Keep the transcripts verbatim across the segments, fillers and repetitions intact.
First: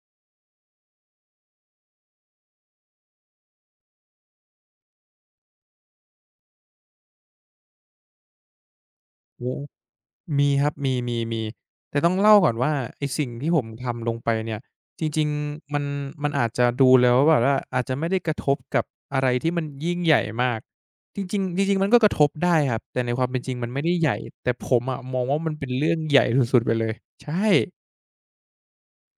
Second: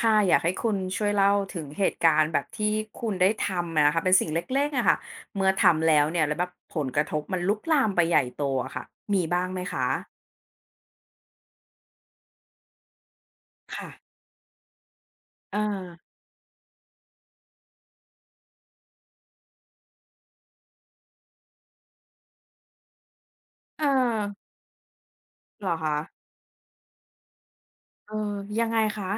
ค่ะอยากให้คุณช่วยเล่าถึงเหตุการณ์แบบที่คุณได้ทำอะนะคะเป็นสิ่งเล็กๆอะค่ะเมื่อทำแล้วเนี่ยแล้วแบบผลกระทบมันลุกลามไปใหญ่โตอะค่ะมีโอ้บ้าโฮงไหมคะมีครับมีมีมีแต่ต้องเล่าก่อนว่าไอ้สิ่งที่ผมทำลงค่ะไปเนี่ยจริงเออๆมันมันอาจจะดูแล้วแบบว่าอาจจะไม่ได้กระทบกับอะไรที่มันยิ่งใหญ่มากจริงๆจริงๆมันก็กระทบได้ครับแต่ในความเป็นจริงมันไม่เอได้ใหญ่อแต่ผมอะมองว่ามันเหเป็รนอเรื่อคะงใหญ่สุดๆไปเลยใช่ เออยังไงคะ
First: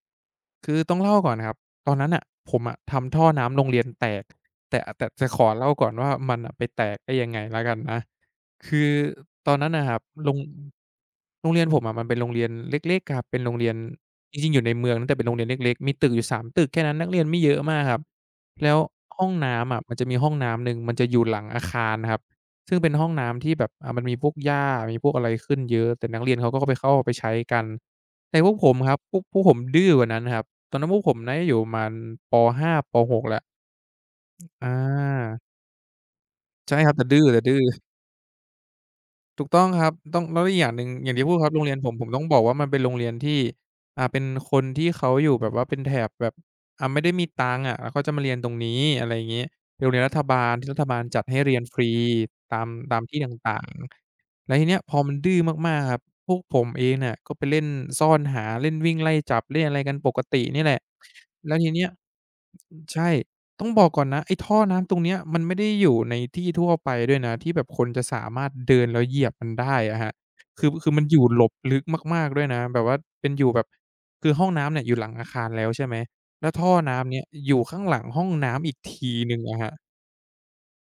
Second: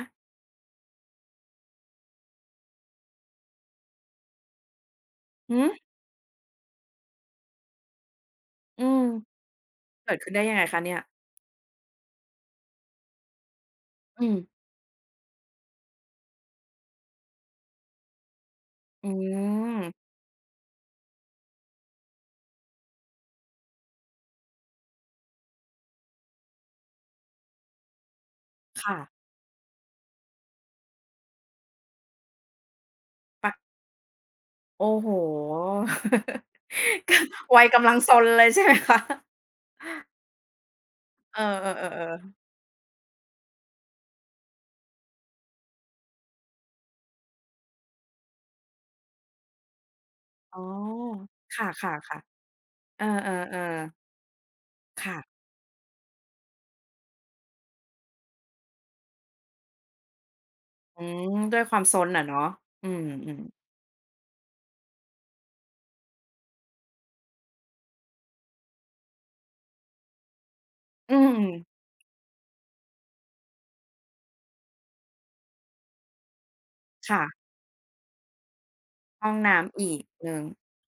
คือต้องเล่าก่อนนะครับตอนนั้นน่ะผมอะทำท่อน้ำโรงเรียนแตกแต่แต่จะขอหือเล่าก่อนว่ามันน่ะไปแตกได้ยังไงแล้วกันนะคือือมตอนนั้นน่ะครับเกิดโรขึ้นงได้ยังไงคะเนี่ยโรงเรียนผมอะมันเป็นโรงเรียนเล็กๆครับเป็นโรงเรียนอืจมริงๆอยู่ในเมืองนะแต่เป็นโรงเรียนเล็กๆมีตึกอยู่สามตึกแค่นั้นนักเรียนไม่เยอะมากครับแล้วอืห้องน้ำอะมันจะมมีห้องน้ำหนึ่งมันจะอยู่หลังอาคารครับซึ่งเป็นห้องน้ำที่แบบอ่ามันมีพวกหญ้ามีพวกอะไรขึ้นเยอะแต่นักเรียนเขาก็ไปเข้าไปใช้กันแต่พวกผมครัค่ะบพวกพวกผมดื้อกว่านั้นครับ ตอนนั้นพวกผมน่าจะอยู่ประมาณปห้าปหกแล้วปะอาโอ้โฮใช่ครับแต่ก็ ดื้อแต่ดื้ อวัยกำลังซนเลยใช่ไหมคะถูกต้องครับต้องแล้วอีกอย่างหนึ่งอย่างที่พูเอดอครับโรงเรียนผมผมต้องบๆๆอกว่ามันเป็นโรงเรียนที่อ่าเป็นคนที่เขาอยู่แบบว่าเป็นแถบแบบอ่าไม่ได้มีตังค์อะแล้วเขาจะมาเรียนตรงนี้อะไรอย่างงี้เป็นโรงเรียนรัฐบาลๆอ๋อที่รัฐบาลจัดให้เรียคนฟรี่ะๆตามๆตาเอมที่ตอ่างๆๆๆแล้วทีเนี้ยพอมันค่ะ ดื้อมากๆครับพวกผมเองเนี่ยก็ไปเล่นซ่อนหาเล่นวิ่งไล่จับเล่นอะไรกันปกตินี่แหละอืมแล้ด้ววยทีความเนี้ยซนอะเนาะอืใช่ มๆต้องบอกก่อนนะไอ้ท่อน้ำตรงเนี้ยมันไม่ได้อยู่ในที่ทั่วไปด้วยนะที่แบบคนจะสามารถเดินแล้วเหยียบมันได้อะครับคือคือมันอือยู่หลบลึมกมากๆด้วยนะแบบว่าเป็นอยู่แบบคือห้องน้ำเนี่ยอยู่หลังอาคารแล้วใช่ไหมแล้วท่อน้ำเนี่ยค่ะอยู่ข้างหลังห้องน้ำอีกทีห้หองนึ่งอะครับน้ำอีกหนึ่ง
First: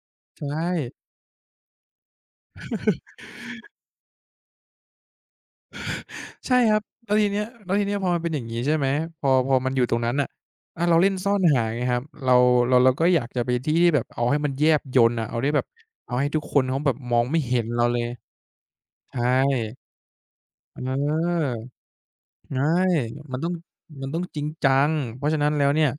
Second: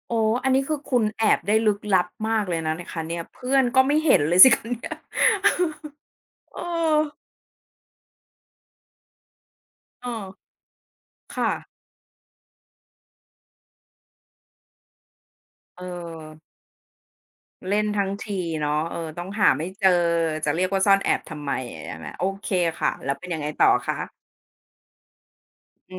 โอ้ใชอันนี้่คือคุณแอบได้ลึกลับมากเลยนะเนี่ยคะเนี่ยเพื่อนก็ไม่เห็นเลยสิคะ เนี่ยใช่เอครับอแล้วทีเนี้ยแล้วทีเนี้ยพอมันเป็นอย่างงี้ใช่ไหมพอพอมันอยู่ตรงเอนั้นอน่ะอาเราเล่นซ่อนค่ะหาไงครับเราเราเราก็อยากจะไปที่ที่แบบเอาให้มันแยบยลน่ะเอาได้แบบเออ เอาให้ทุกคนเขาแบบมองไม่เห็นเล่เรานเลยทั้งทีเนาะเออ ใชต้องหาไม่เจอ ่ จะเรียกเว่าซ่อนแอบทำออไมใช่ไหมโอเคใช่ค่ะ แล้วเป็นมัยันงไงต้องต่อคะมันต้องจริงจัง เพราะฉะนั้นแล้วเนี่ย อื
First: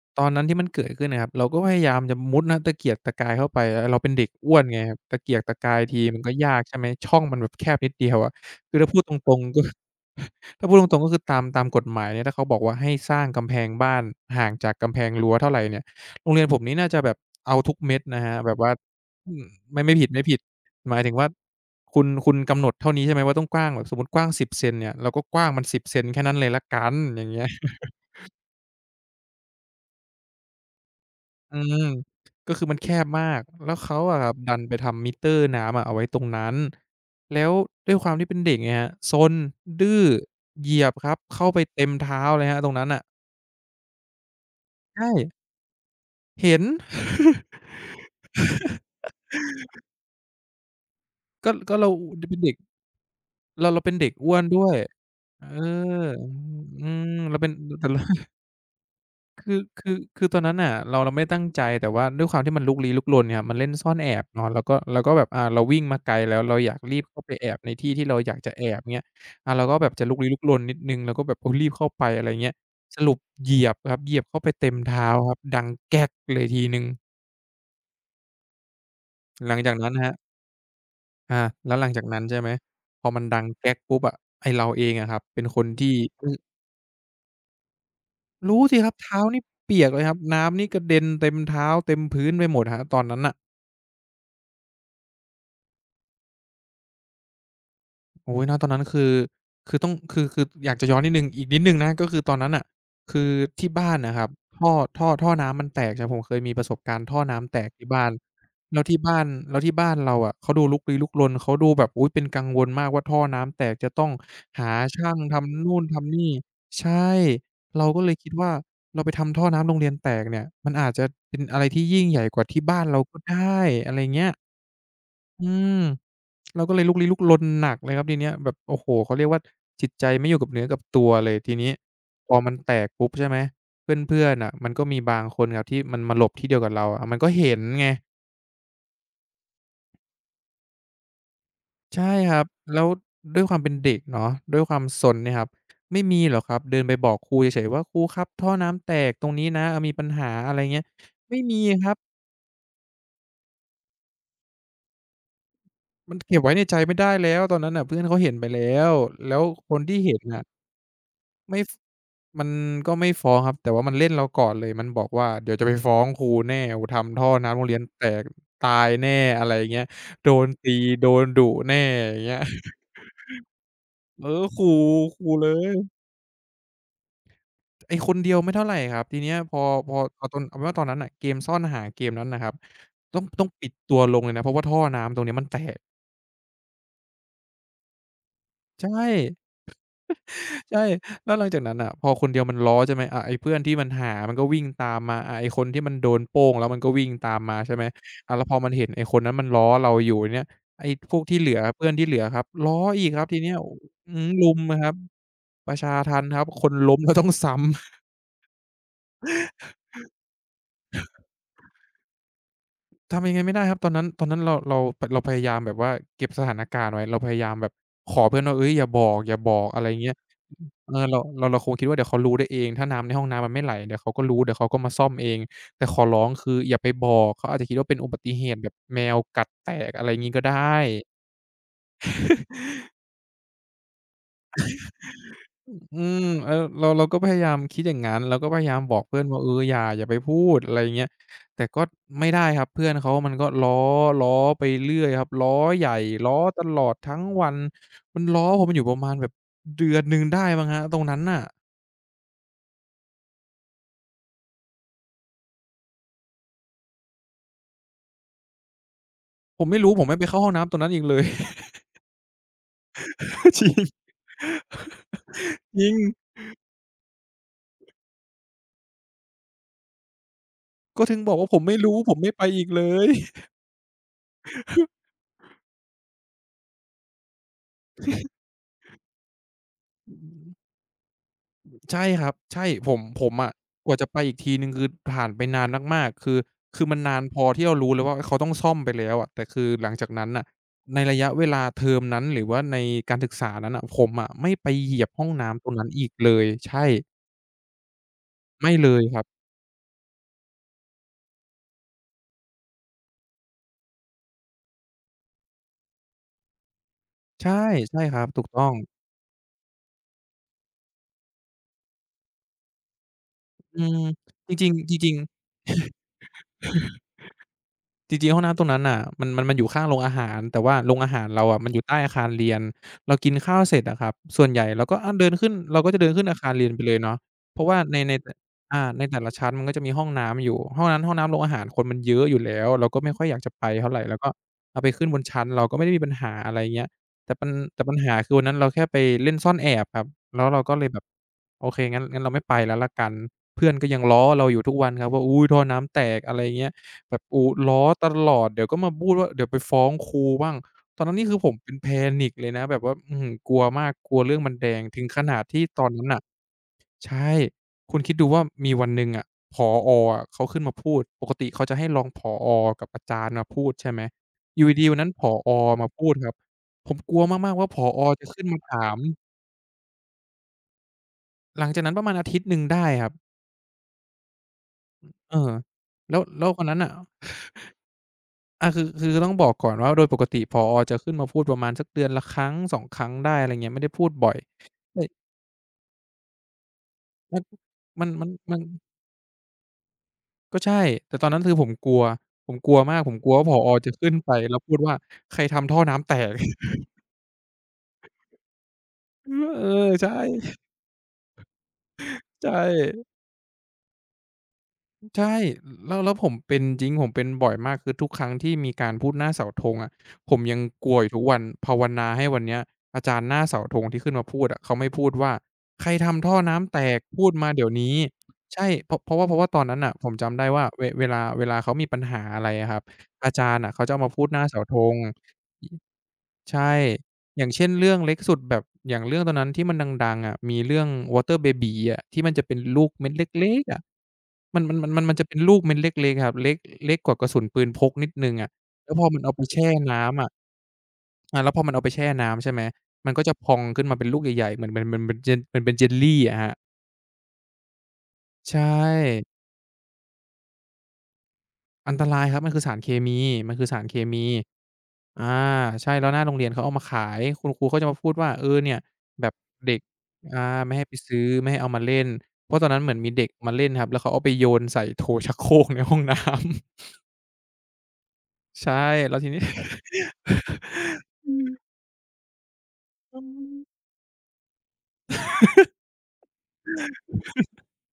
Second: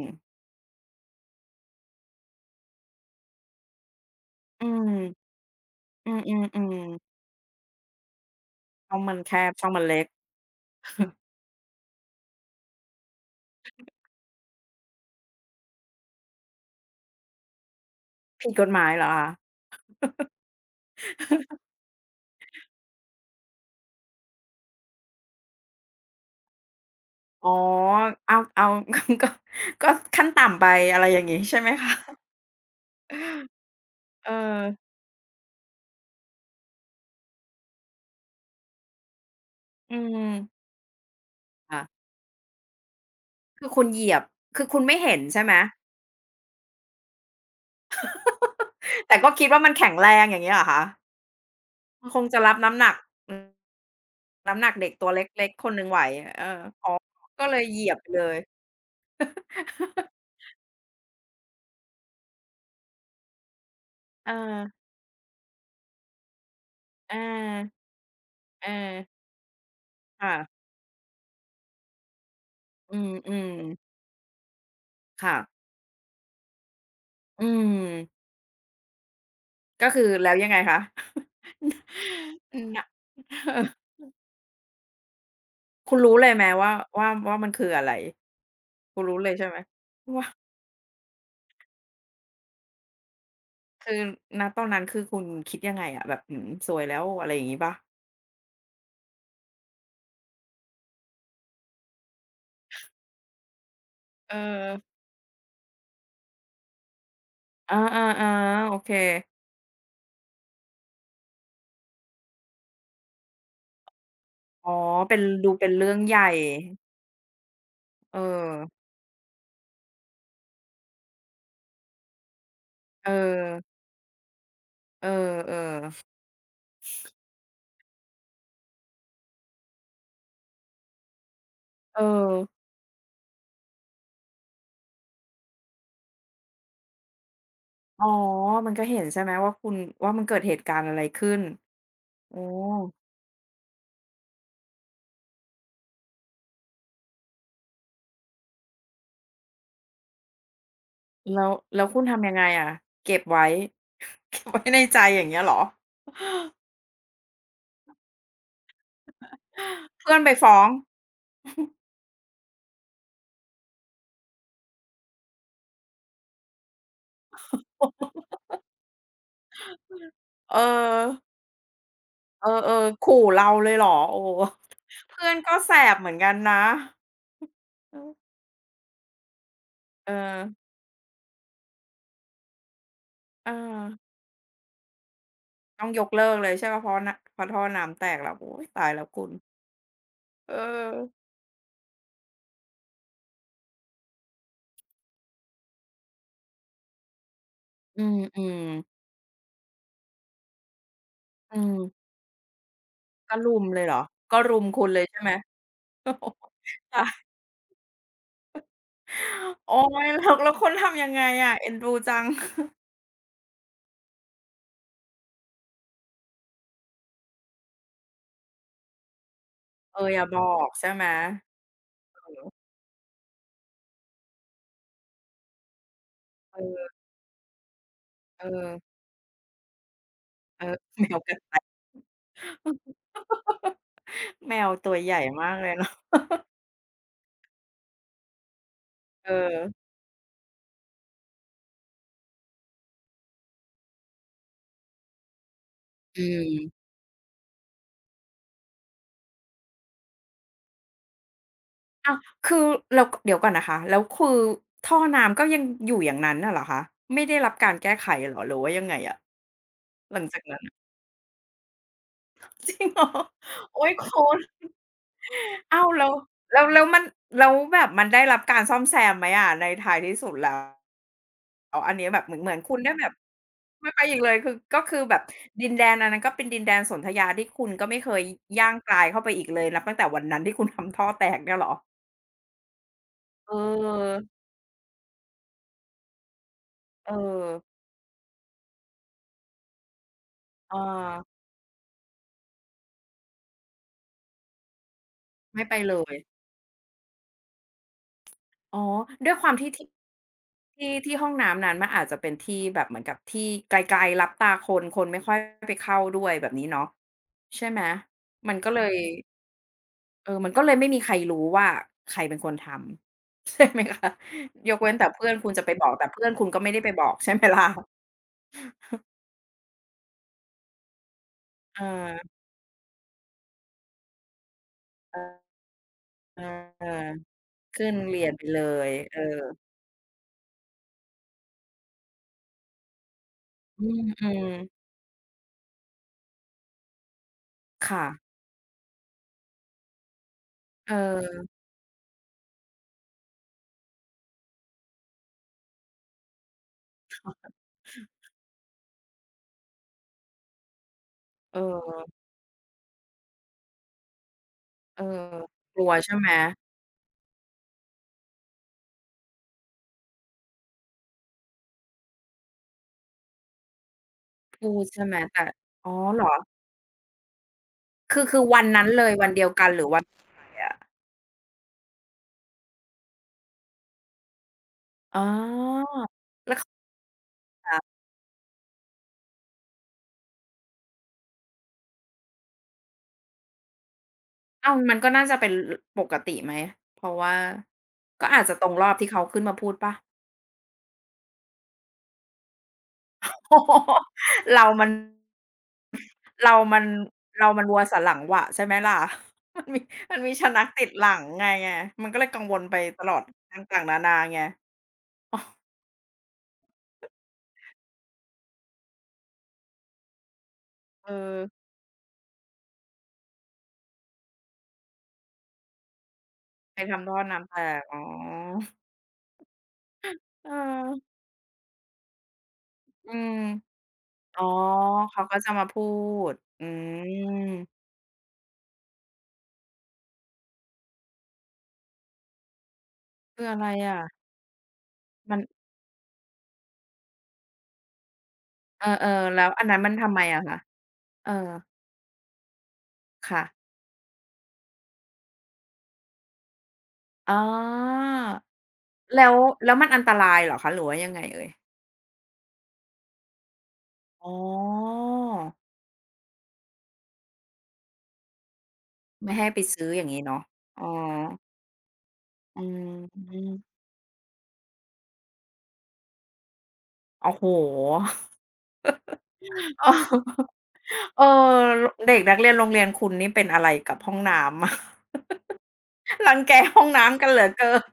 มตๆอนๆนั้นที่มันเกิดขึ้นน่ะครับเราก็พยายามจะมุดนะตะเกียกตะกายเข้าไปเออเราเป็นเด็กอ้วนอืไงมครับตะเกียกตะกายทีอืมันก็ยากอใช่ไหม ๆๆช่องมันแบบแคบนิดเดียวอะคือถ้าช่อพูงดตมันแครงบๆก็ ช่องมันเล็ก ถ้าพูดตรงๆก็ คือตามตามกฎหมายเนี่ยถ้าเขาบอกว่าให้สร้างกำแพงบ้านห่างจากกำแพงรั้วเท่าไรเนี่ยโรงเรียนผมนี่น่าจะแบบเอาทุกเม็ดนะครับผิแบดบกฎว่าหมายเหรอคะ อืมไม่ไม่ผิดๆหมายถึงว่า คุณคุณกำหนดเท่านี้ใช่ไหมว่าต้องกว้างแบบสมมุติกว้างสิศูนย์เซนเนี่ยเราก็กว้างมันสิบเซนแค่นั้นเลยแล้วกันอย่างเงี้อ๋ยอเอาเอา ก็ก็ขั้นต่ำไปอะไรอย่างงี้อืใช่ไหมมคะก็คือมันแคบมากแล้วเขาอะคเอรับดันไปอทำมิเตอร์น้ำอะเอาไว้ตรงนั้นแล้วด้วยความที่เป็นเด็กไงครับซนดื้อือเหมยียบครับเข้าไปค่ะเต็มเท้าเลยครับตรงนั้นน่ะคือคุณเหยียบคือคุณไม่ใช่เห็นใช่ไหมเห็น แต่ก็คิดว่ามันแข็งแรงอย่างงี้เหรอคะก็ก็เรามันคงเป็จะนเด็รักบน้ำหนักอืมเราเราเป็นเด็กอ้วนน้ำหด้นัวยกเด็กตัวเเอล็กๆคนหนึ่งไหวอเอออือ๋อมเราก็เป็นเลยเหแต่ยียบเรา ไปเลยคือคือคือตอนนั้นน่ะเราเราไม่ได้ตั้งใจแต่ว่าด้วยความที่มันลุกลี้ลุกลนเนี่ยมันเล่นซ่อนแอบเอเนาะแล้วก็อแล้วก็แบบอ่าเราวิ่งมาไกลแล้วเราอยากรีบอเข้าไปแอบในาที่ที่เราอยากจะแอเอบอเงี้ยอ่าเราก็แบบจะลุกลี้ค่ะลุกลนนิดหนึ่งเราก็แบบโอ้รีบเข้าไปอะไรเงี้ยอืสรุปเหมยียบคๆรับเหยียบเข้าไปเต็มเท้าครัค่ะบดังแก๊กเลยทีหนึ่งอืมหลังจากก็นั้นคือครัแล้บวยังไงคะอาแล้วหลังจากนั้นใช่ไหมน นะพอมันดังเออ แก๊กปุ๊บอะไอ้เราเองอะครับเป็นคนที่คุณรู้อเลยไหมว่าว่าว่ามันคืออะไรรู้สิครับคุณรู้เท้าเลยนี่ใช่ไหมเปียกเลยครับว่าน้ำนี่กระเด็นเต็มเท้าเต็มพื้นไปหมดครับตอนนั้นน่ะ คือณตอนนั้นคือคุณคิดยังไงอะแบบหือสวยแล้วอะไรอย่างงี้เปล่าโอ้ยณตอนนั้นคือคือต้องคือคืออยากจะย้อนนิดหนึ่งอีกนิดหนึ่งนะก็คือตอนนั้นน่ะคือที่บ้านน่ะครับเออท่อท่อท่อน้ำมันแตกใช่ผมเคยมีประสบการณ์ท่อน้ำแตกอาที่บ้านๆๆโอแล้วเคที่บ้านแล้วที่บ้านเราอะเขาดูลุกลี้ลุกลนเขาดูแบบอุ๊ยเป็นกังวลมากว่าท่อน้ำแตกจะต้องอ๋หาอช่าเป็งนดูทำเป็นนู่นเรื่องทำใหญ่นี่ใช่เราก็เลยเออคิดว่าเราไปทำท่อน้ำโรงเรียนแตกเนี่ยมันอาจจะเป็นอะไรที่ยิ่งใหญ่กว่าที่บ้านเราเอก็ได้ออะไรเงี้ย เอออืมๆเราก็เลยลุกลี้ลุกลนหนักเลยครับทีเนี้ยแบบโอ้โฮเขาเรียกว่าจิตใจไม่อยู่กับเนื้อกับตัวเลยทีนี้เออพอมันแตกปุ๊บใช่ไหมเพื่อนๆน่ะมันก็มีบางคนครับที่มันมาหลบที่เดียวกับเราอะมันก็เห็นไงอ๋อมันก็เห็นใช่ไหมว่าคุณว่ามันเกิดเหตุการณ์อะไรขึ้นใช่คโอ้รับแล้วด้วยความเป็นเด็กเนาะด้วยความซนเนี่ยครับไม่มีหรอกครับเดินไปบอกครูเฉยๆว่าครูครับท่อน้ำแตกตรงนี้นะเออมีปัญหาอะไรเงี้ยไม่แล้วมีแล้ควรับคุณทำยังไงอะเก็บไว้ เก็บไว้ในใจอย่างเงี้ยเหรอ มันเก็บไว้ในใจไม่ได้แล้วตอนนั้นน่ะเพื่อนเขาเห็นไปแล้วแล้วคน ที่เห็เพื่อนนไปน่ะฟ้องไม่ มันก็ไม่ฟ้องครับแต่ว่ามันเล่นเราก่อนเลยมันบอกว่าเดี๋ยวจะไปฟ้องครูแน่โอ้โฮทำท่อน้ำโรงเรียนแตกตายแน่อะไรอย่างเงี้ยโดนเออ ตีโดนดุแน่อย่างเงี้ย เออเอ อขู่เราเลยเหรอโอ้เออขู่เพื่อขู่นเลก็แสยบเหมือนกันนะไอ้อือคนเดียวไม่เท่าไรครับทีเนี้ยพอพอเอพอตออนเอาเป็นว่าตอนนั้นน่ะเกมซ่อนหาเกมนั้นน่ะครับต้องต้องเออปิดตัวลงเลยนะเพราะว่าท่อน้ำตรงเนี้ยมันแตกต้องยกเลิกเลยใช่เปล่าเพราะนเพราะท่อน้ำแตกแล้วโอ๊ยตายใช่ แล้วคุณเอใช่อแล้วหลังจากนั้นน่ะพอคนเดียวมันล้อใช่ไหมอ่าไอ้เพื่อนที่มันหามันก็วิ่งตามมาอ่าไอ้คนที่มันโดนโป้งแล้วมันก็วิ่งตามมาใช่ไหมอือ่าแล้วพอมมันเห็นไอ้ๆคนนั้นมันล้อเราอยู่เนี่ยไอ้พวกที่เหลือือเพื่อนที่มเหลือครับล้ออีกครับทีก็เนี้ยรุมเลยเหรออืมก็รุมรุมอะคคุรัณบเลยใช่ไหมประชาทัณฑ์ครับคนล้มเราต้ค่ะ องซ้ำ โอ๊ยแล้วแล้วคุณทำยังไงอะเอ็นดูจังทำยังไงไม่ได้ครับตอนนั้นตอนนั้นเราเราปเราพยายามแบบว่าเก็บสถานการณ์ไว้เราพยายามแบบขอเพื่อนว่าเฮ้ยอย่าบอกอย่าบอกอะไรอเอย่างอเงี้ยอย่าบอกใช่เอไหมอเราเราเราคงคิดว่าเดี๋ยวเขารู้เออได้เองถ้าน้ำในห้องน้ำมันไม่ไหลเดี๋ยวเขาก็รู้เดี๋ยวเขาก็มาซ่อมเองแต่ขอร้องคืออย่าไปเออบอกเขาอาจจะคิดว่าเป็นอุบัติเหเอตุแบบอแมวกัดแตกอะไรงี้ก็ได้ เออ แมวกัดแมวตัวใหญ่มากเลยเนาะอืมเออเราเราก็พยายามคิดอย่างงั้นเราก็พยายามบอกเพื่อนเอว่าเอออย่าออย่าไปพูดอะไรอย่างเงี้ยแต่ก็ไม่ได้ครับเพื่อนเขามันก็ล้อล้อไปเรื่อยครับล้อใหญ่อืล้อตลอม ดทั้งวันมันล้อผมอยู่ประมาณแบบเดือนหนึ่งได้มั้งครับตรงนั้นน่ะอ้าวคือเราเดี๋ยวก่อนนะคะแล้วคือท่อน้ำก็ยังอยู่อย่างนั้นน่ะเหรอคะไม่ได้รับการแก้ไขเหรอหรือว่ายังไงอะผมไม่รู้ผมหไม่ลัไปงเข้าจากห้องนั้น น้ำตรงนั้นอีกเลย จริงเหรอ จริโอ๊ยงคุณจอ้าริวงแล้วแล้วแล้วมันแล้วแบบมันได้รับการซ่อมแซมไหมอะในท้ายที่สุดแล้วก็ถึงบอกว่าผมไม่อัรู้นนี้ผมแบบไม่เหมือนไปเหมือนอีกคุณเลได้แบย บไม่ไปอีกเลยคือก็คือแบบดินแดนอันนั้นก็เป็นดินแดนสนธยาที่คุณก็ไม่เคยย่างกรายเข้าไปอีกเลยนับตั้งแต่วันนั้นที่คุณทำท่อแตกเนี่ยเหรอใช่ครับใช่ผมผมอะเออกว่าจะไปอีกทีหนึ่งคือผ่านไปนานมากๆคือคือมันเออนานพอที่เรารู้แล้วว่าเขาต้องซ่อมไปแล้วอะแต่คือหลังจากนั้นน่ะเออในระยะเวลาเทอมนั้นหรือว่าในการศึกษานั้นน่ะผมอะไม่ไปเหยียบห้องน้ำไม่ตรไปงนั้นเลอีกย เลยใช่ไม่อ๋อเลยครับด้วยความที่ที่ที่ที่ห้องน้ำนั้นมันอาจจะเป็นที่แบบเหมือนกับที่ไกลๆลับตาคนคนไม่ค่อยไปเข้าด้วยแบบนี้เนาะใช่ใช่ไหมใช่ครับถูกมันต้อก็งเลยเออมันก็เลยไม่มีใครรู้ว่าใครเป็นคนทำใช่อืไหมมคะจริยงกๆเว้จนแต่ริงๆ เพื่อนคุณจะไปบอกแต่เพื่อนคุณก็ไม่ได้ไปบอกใช่ไหมล่ะจริงๆห้องน้ำตรงนั้นน่ะมันมันมันอยู่ข้างโรงอาหารแต่ว่าโรงอาหารเราอะมันอเอยู่ใต้อาคารอเรียนเรากินข้าวเสร็จอะครับส่วนใหญ่เราก็อาเดินขึ้นเออเราก็จะเดินขึ้นอาเออคารเรียนไปเออเลยเนาะเพราะว่าขึ้นในในเรีตยนไปเลอายในเอแต่อละชั้นมันก็จะมีห้องน้ำอยู่ห้องนั้นห้องน้ำโรงอาหารคนมันเยอะอยู่แล้วเราก็ไม่ค่อยอยากจะไปอืเท่าไรเราก็เอามไปขึ้นบนชั้นเราก็ไม่ได้มีปัญหาอะไรเงี้ยแต่ปัญแต่ๆปัญค่ะหาคือวันนั้นเราแค่ไปเล่นซ่อนแอบครับแล้วเราก็เลยเอแบบอโอเคงั้นงั้นเราไม่ไปแล้วแล้วกันเพื่อนก็ยังล้อเราอยู่ทุกวันครับว่าอุ๊ยท่อน้ำแตกอะไรเงี้ย แบบโอ้ล้อตลอดเดี๋ยวก็มาพูดว่าเดี๋ยวไปฟ้องครูบ้างตอนนั้นนี่คือผมเอเป็น อ panic เลยนะแบบว่าอื้อฮือกลัวมากกลัวเรื่องมันแดงถึเอองขนาดที่กตอลันวนั้นใช่น่ะไหมใช่คุณคิดดูว่ามีวันหนึ่งอะผออะเขาขึ้นมาพูดปกติเขาจะให้รองผอกับอาจารย์มาพูดใช่ไหมอยู่พูดดีๆวันใช่นั้นไหมผอแต่มาอ๋อพูดเหรอ ครับผมกลัวมากๆว่าผอคือจะคือขึ้นมาวันถานั้นมเลยวันเดียวกันหรือวันไหนอะ หลังจากนั้นประมาณอาทิตย์หนึ่งได้ครับอ๋เอออแล้วแล้ววันนั้นน่ะ ค่ะอาคือคือต้องบอกก่อนว่าโดยปกติผอจะขึ้นมาพูดประมาณสักเดือนละครั้งสองครั้งได้อะไรเงี้ยไม่ได้พูดบ่อยอ้าวมันเฮ้ก็น่าจะเป็นลปกติไหมเพราะว่ามันมันมัก็นอาจจะมันตรงรอบที่เขาขึ้นมาพูดเปล่าก็ใช่แต่ตอนนั้นคือผมกลัวผมกลัวมากผมกลัวว่าผโอ้อโฮ จะขึ้นไปแล้วเราพูดมันว่าใครทำท่อน้ำแตก เรามั นเรามันวัวสันหลังหวะใช่ไหมล่ะ เอ มันมีอใช่มันมีชะนักติดหลังไงไงมันก็เลยกัใชงวลไปต่ ลอดต่างๆนานาไงใช่อ้อแล้วแล้วผมเป็นจริงผมเป็นบ่อยมากคือทุกครั้งที่มีการพูดหน้าเสาธงอะผมยังกลัวอเอยู่ทุกวัอนภาวนาให้วันเนี้ยอาจารย์หน้าเสาธงที่ขึ้นมาพูดอะเขาไม่พูดว่าใครทำท่อน้ำแตไปกทำท่อพูดมาน้ำแตเดี๋ยวกนี้อ๋อใช่เพราะเพราะว่าเพราะว่าตอนนั้นน่ะผมจำได้เอว่าเวอเวลาเวลาเขามีปัญหาอะไรอะครับอือาจารย์น่ะมเขาจะเอามาพูดหอ๋น้าอเสาธง เขาก็จะมาพูดอืใช่อย่าม งเช่นเรื่องเล็กสุดแบบอย่างเรื่องตอนนั้นที่มันดังๆอะมีเรื่อง Water Baby อะที่มันจะเป็นลูกเม็ดเคือล็อะกไรๆอะอะมันมันมันมันมันจะเป็มันนลูกเม็ดเล็กๆครับเล็กเล็กกว่ากระสุนปืนพกนิดหนึ่งอะเออแล้วพอมันเอาๆไปแล้วอันแช่นั้นมันทำไมน้ำอะอะคะเอออาแล้วพอมันเอาไปแช่น้ำใช่ไหมมันก็จะพองค่ะขึ้นมาเป็นลูกใหญ่ๆเหมือนเหมือนเหมือนเหมือนเจลเหมือนเป็นเจลลีอะครับอ๋อใช่ แล้วแล้วมันอันตรายเหรอคะหรือว่ายังไงเอ่ยอันตรายครับมันคือสารเคมีมันคือสารเคมีอ๋ออาใช่แล้วหน้าโรงเรียนเขาเอามาขายคุณครูเขาจะมาพูดว่าเออเนี่ยแบไม่บให้ไปเด็กซื้ออย่างงี้อาเนาะไม่ให้อ๋อไปซื้อไม่ให้เอามาเล่นเพราะอืตอนนั้นเหมือนมีเด็กมาเล่นมครับแล้วเขาเอาไปโยนใส่โถชักโครกในห้องน้ำ โอ้โฮใช่แล้วทีนี้เออเอออเด็กนักเรียนโรงเรียนคุณืนี่เป็นอะม ไรกับห้องน้ำอะ รังแกห้องน้ำกันเหลือเกิน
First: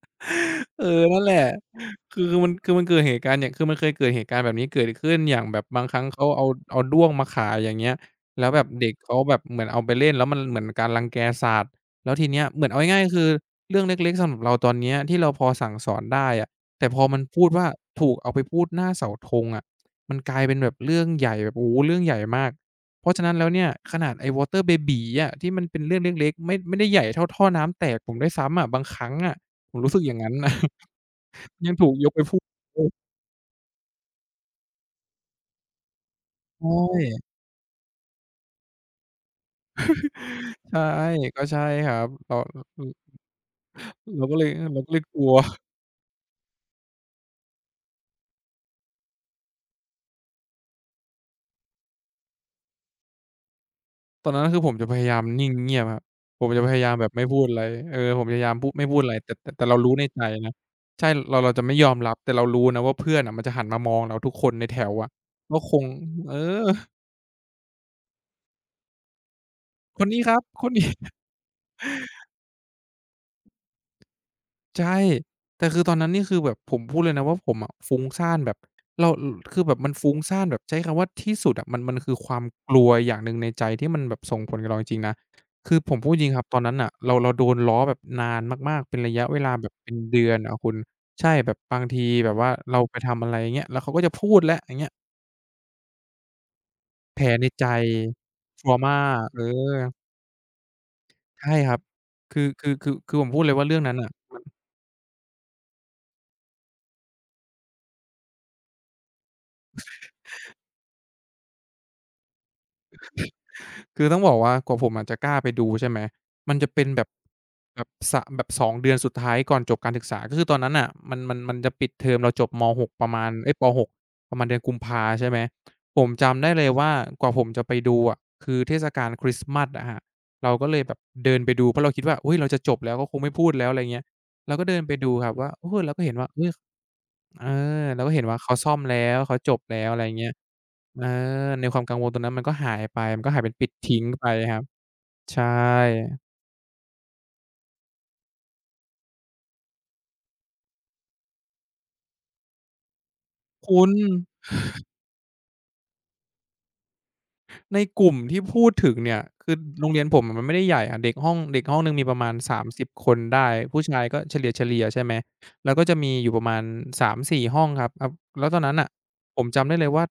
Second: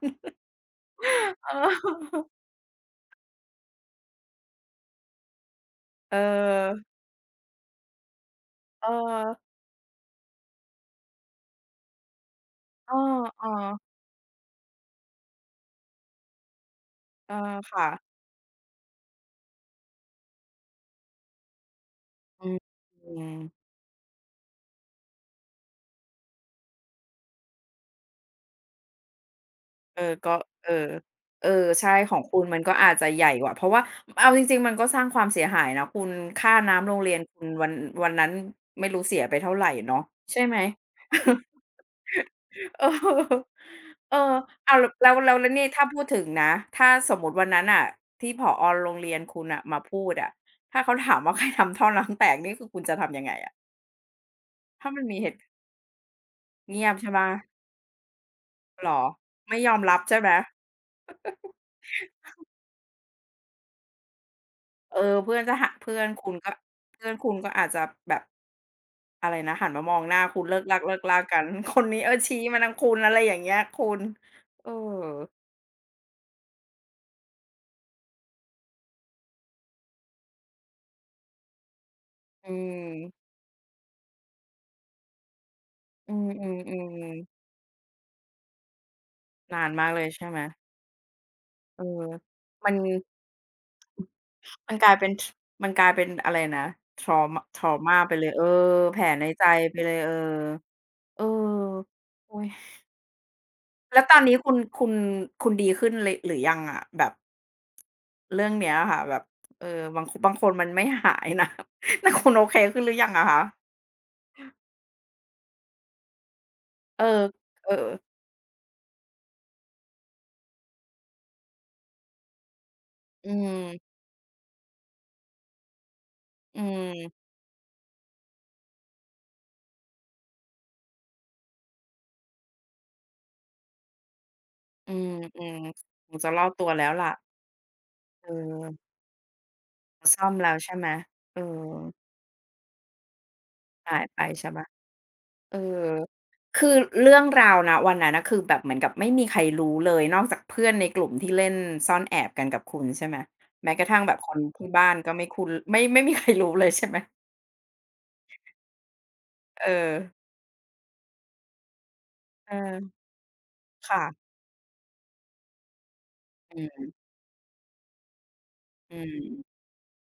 เออนั่นแหละเออคือคือมันคือมันเกิดเหตุการณ์เนี่ยคือมันเคยเกิดเหตุการณ์แบบนี้เกิดขึ้นอย่างแบบบางครั้งเเขาเอาเอาออด้วงมาขายอย่างเงี้ยแล้วแบบเออเด็กเขาแบบเหมือนเอาไปเล่นแล้วมันเหมือนการรังแกสัตว์แล้วทีเนี้ยเหมือนเอาเออง่ายๆคือเรื่องๆเล็กๆสำหรับเราตอนเนี้ยที่เราพอสั่งสอนได้อะแต่พอมันเออพูดว่าถูค่ะกเอาไปพูดหน้าเสาธงอะมันกลายเป็นแบบเรื่องใหญ่แบบโอ้โฮเรื่องใหญ่อืมากเพราะฉะนั้นม แล้วเนี่ยขนาดไอ้ water baby อะที่มันเป็นเรื่องเล็กๆไม่ไม่ได้ใหญ่เท่าท่อน้ำแตกผมด้วยซ้ำอะบางครั้งอะผมรู้สึเอกออย่างงั้ก็น นะ เออเออยังถูใช่กยกขอไปงพูคุด ณ มันก็อาจจะใหญ่กว่าเพราะว่าเอาจริงๆมันก็สร้างความเสียหายนะคุณค่าใชน้ำโรง่ เรียนคุณวันวันนั้นไม่รู้เสียไปเท่าไรเนาะใช่ไห ม ใช่ก็ใช่ ครับเราอเอออเอเราก็อเลยอ้าวเราแล้ก็วเลยแล้กวลัว แล้ว นี่ถ้าพูดถึงนะถ้าสมมุติวันนั้นน่ะที่ผอโรงเรียนคุณน่ะมาพูดอะถ้าเขาถามว่า ใครทำท่อน้ำแตกนี่คือคุณจะทำยังไงอะตอนนั้นคือผมจะถ้าพมันยามียามเหตุนิ่งเงียบครับผมจะพยาเงียายมบแบใช่บเปไม่ล่าพูดอะไรเออผมพยายามพูดไม่เหรพูดออะไรแต่แต่ไม่แต่ยอเรามรู้รับในใช่ใจไหม นะใช่เราเราจะไม่ยอมรับแต่เรารู้นะว่าเพื่อนอะมันจะหันมามองเราทุกคนในแถวเออะอเพื่อนจะก็หะคงเพื่อนเอคุอณก็เพื่อนคุณก็อาจจะแบบอะไรนะหันมามคองนหนี้น้าครัคุบณเลิคกนลันี้ กๆๆกัน คนนี้เออชี้มาทางคุณอะไรอย่างเงี้ยคุณเออใช่แต่คือตอนนั้นนี่คือแบบผมพูดเลยนะว่าผมอะฟุ้งซ่านแบบเราอคือแบบมันฟุ้งซ่านแบบใช้คำว่าที่สุดอะมันมันคือความอืกลัวมอย่างหนึ่งในใจที่มันแบบส่งผลกับเราจริงๆนะคือผมพูอืดจริงครับตอนนั้นน่ะมเราเราๆๆโดนล้อแบบนานมากๆเป็นระยะเวลานาแบนบมาเป็กนเลยเดืใช่อไหนมอะคุณใช่แบบบาเอองทีแบบว่ามันเราไปทำอะไรอย่างเงี้ยแล้วเขาก็จะพูดแล้วอมัย่านงกเงี้ยลายเป็นทมันกลายเป็นอะไรนะ แผล trauma ในใจ trauma ไปเลยเออ trauma แผลในเออใจไปเลยเออเออใช่ครับคืโอ๊อยคือคือคือผมพูดเลยว่าเรื่องนั้นแล้วน่ะ ตอนนี้คุณคุณคุณดีขึ้นเลยหรือยังอะแบบ เรื่องเนี้ยค่ะแบบเออบางคบางคนมันไม่หายนะ แต่คุณโอเคขึ้นหรือยังอะคะคือต้องบอกว่ากว่าผมอาจจะกล้าไปดูใช่ไหมมันจะเป็นแบเออบเออแบบสะแบบสองเดือนสุดท้ายก่อนจบการศึกษาก็คือตอนนั้นน่ะมันมันมันจะปิดเทอมเราจบมหกประมาอืณเอ๊ยปหกมประมาณเดือนกุมภาใช่ไหมผมจำได้อืเลยว่ากว่ามผมจะไปดูอะคือเทศกาลคริสต์มาสอะครับเราก็เลยแบบเดินไปดูเพราะเราคิดว่าอุ๊ยเราจะจบแล้วก็คงไม่พูดแล้วอะไรเงี้ยเราก็เดินอืไปมดูครับอืว่ามเออเราก็คเห็นงว่าจะรอเฮ้ย บตัวแล้วล่ะเออเราก็เห็นเอว่าเขาซ่อมอแล้วเขาจบแล้วอะไรอย่างซ่เงี้อยมแล้วใช่ไหมเออเออในความกังวลตรงนั้นมันก็หายไปมันก็หายเป็นปลิดหาทิ้งยไปไปใช่ครัเปบล่าใช่เออคือเรื่องราวณวันนั้นน่ะคือแบบเหมือนกับไม่มีใครรู้เลยนอกจากเพื่อนในกลุ่มที่เล่นซ่อนแอบกันกับคุณใช่ไหมแม้กคุระณ ทั่งแบบคนที่บ้านก็ไม่คุ้นไม่ไม่มีใครรู้เลยใช่ไหมในกลุ่มที่พูดถึงเนี่ยคือเอโรงอเรียนผมอะมันไม่ได้ใหญ่อะเด็กห้องเด็กห้องหนึ่งมีประมาณเออสามสิบคนได้ผู้ชาค่ะยก็เฉลี่ยๆใช่ไหมแล้วก็จะมีอยู่ประมาณอืมสามถึงสี่ห้องครับอับแล้วตอนนั้นน่ะอืผมม จำได้เลยว่า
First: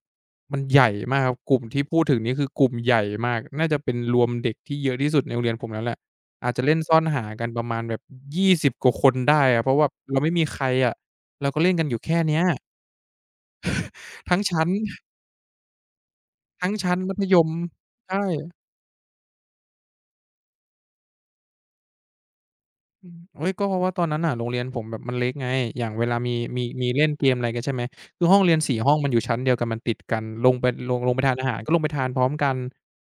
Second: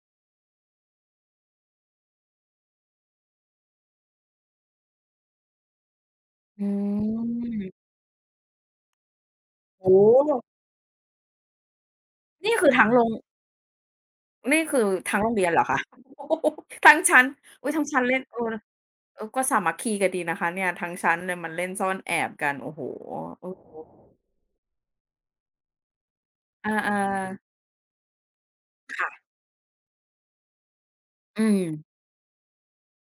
มันใหญ่มากครับกลุ่มที่พูดถึงนี่คือกลุ่มใหญ่มากน่าจะเป็นรวมเด็กที่เยอะที่สุดในโรงเรียนผมแล้วแหละอาจจะอืเล่นซ่อนหากันประมาณมแบบยี่สิบกว่าคนได้อะเพราะว่าโอ้เราโฮไม่มีใครอะเราก็เล่นกันอยู่แค่เนี้ยนี่คือทั้งโรงทั้งนี่ชั้นคือทั้งโรงเรียนเหรอคะโอ้โฮ ทั้ง ทั้ชั้นงมัธชั้นยมอุ๊ยทั้งชั้นเล่นใช่ เออเออก็สามัคคีกันดีนะคะเนี่ยทั้งชั้นเลยมาเล่นซ่อนแอบกันโอ้โฮโอ้เฮ้ยโฮก็เพราะว่าตอนนั้นน่ะโรงเรียนผมแบบมันเล็กไงอย่างเวลามีมีอมีเล่นเกมาอะไรกันใช่ไหมคือห้องเรียนสี่ห้อๆงมันอยู่ค่ะชั้นเดียวกันมันติดกัน ลงไปลงลงไปทานอือาหารก็ลงไปมทานพร้อมกัน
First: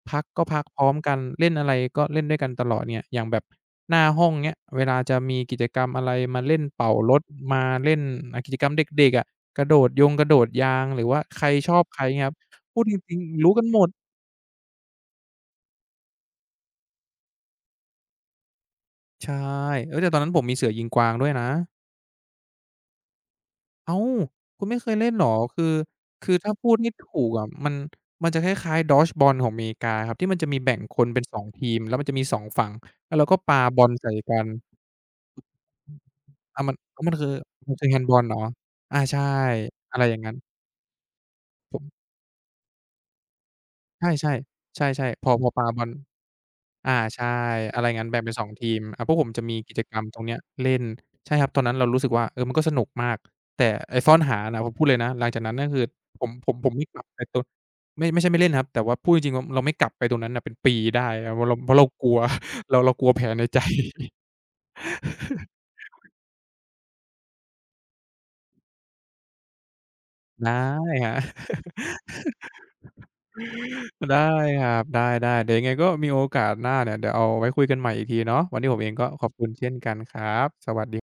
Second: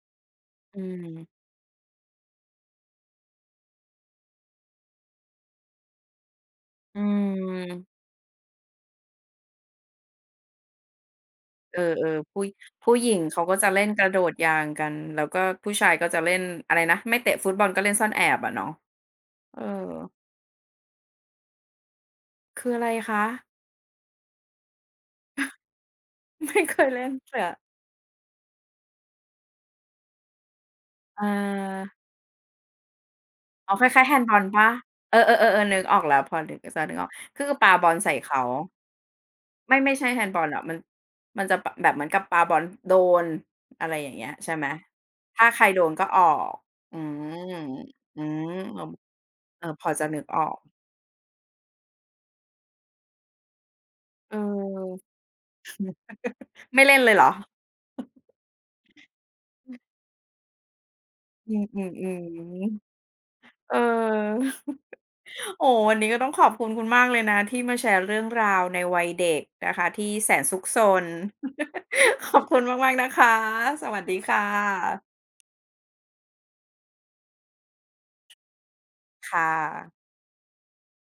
พักก็พักพอืร้อมกันมเล่นอะไรก็เล่นด้วยกันตลอดเนี่ย อย่างแบบหน้าห้องเงี้ยเวลาจะมีกิจกรรมอะไรมาเล่นเป่าอืรถมามเล่นอ่ากิจกรรมเด็กๆอะกระโดดยงกระโดดยางหรือว่าใครชอเออบใครเงี้ยคๆรับผู้พูดจผู้หริญิงงเขาๆรู้ก็กันจะหมเล่ดนกระโดดยางกันแล้วก็ผู้ชายก็จะเล่นอะไรนะไม่เตะฟุตบอลก็เล่นซ่อนแอบอะเนาะใช่เออเฮ้ยแต่ตอนนั้นผมมีเสือยิงกวางด้วยนะ คืออะไรคะ อ้าวคุณไม่เคยเล่นเหรอ คือ คือ ถ้าไม่พูดเคยให้เล่นถูกเลยอะอะมันมันจะคล้ายๆ Dodgeball ของอเมริกาครับที่มันจะมีแบ่งคนเป็นอา สองทีมแล้วมันจะมีสองฝั่งแล้วเราก็ปาอ๋อบคอลล้ายๆใส่แฮนด์บอกัลนเปล่าเออๆๆๆนึกออกแล้วพอนึกอามันจะนึกอ๋อออกมักนคือคือมัปานบคือ อลใส่ handball เหรอเขาอาใช่ ไม่ไม่อะไรใช่อย่าแฮงนงั้ด์น บอลหรอกมันมันจะผปะแบบเหมมือนกับปาบอลโดนอะไรใชอย่างเงี้่ยใช่ไหมๆใช่ๆพอพถ้าอใคปารบโดอล นก็ออกอาอืใช่มอะไรงั้นแบ่อืงเป็นสองมทีมเอออาพวกผมจะมีเออกิจพอกรรมจะตนึรงกเนี้อยอกเล่นใช่ครับตอนนั้นเรารู้สึกว่าเออมันก็สนุกมากแต่ไอ้ซ่อนเอหาน่ะผมพูดเลยนะอหลังจากนั้นก็คือผมผมผมไม่ไม่กเล่ลันบเลยไปเหรอตรงไม่ไม่ใช่ไม่เล่นครับแต่ว่าพูดจริงๆว่าเราไม่กลับไปตรงนั้นน่ะเป็นปีได้ครับเพราะเราเพราะเรากอืลัว ม เราเราๆกลัวแผลในใจ ๆเออ โอ้ โฮวันนี้ก็ต้องขอบคุณคุณมากเลยนะที่มาแชร์เรื่องราวในวัยเด็กนะคะที่แสนได้ซุกซคน รับ ขอบคุณมากๆนะคะส วัสดีได้ค่ครับไดะ ้ๆเดี๋ยวยังไงก็มีโอกาสหน้าเนี่ยเดี๋ยวเอาไว้คุยกันใหม่อีกทีเนาะวันนี้ผมเองก็ขอบคุค่ะณเช่นกันครับสวัสดี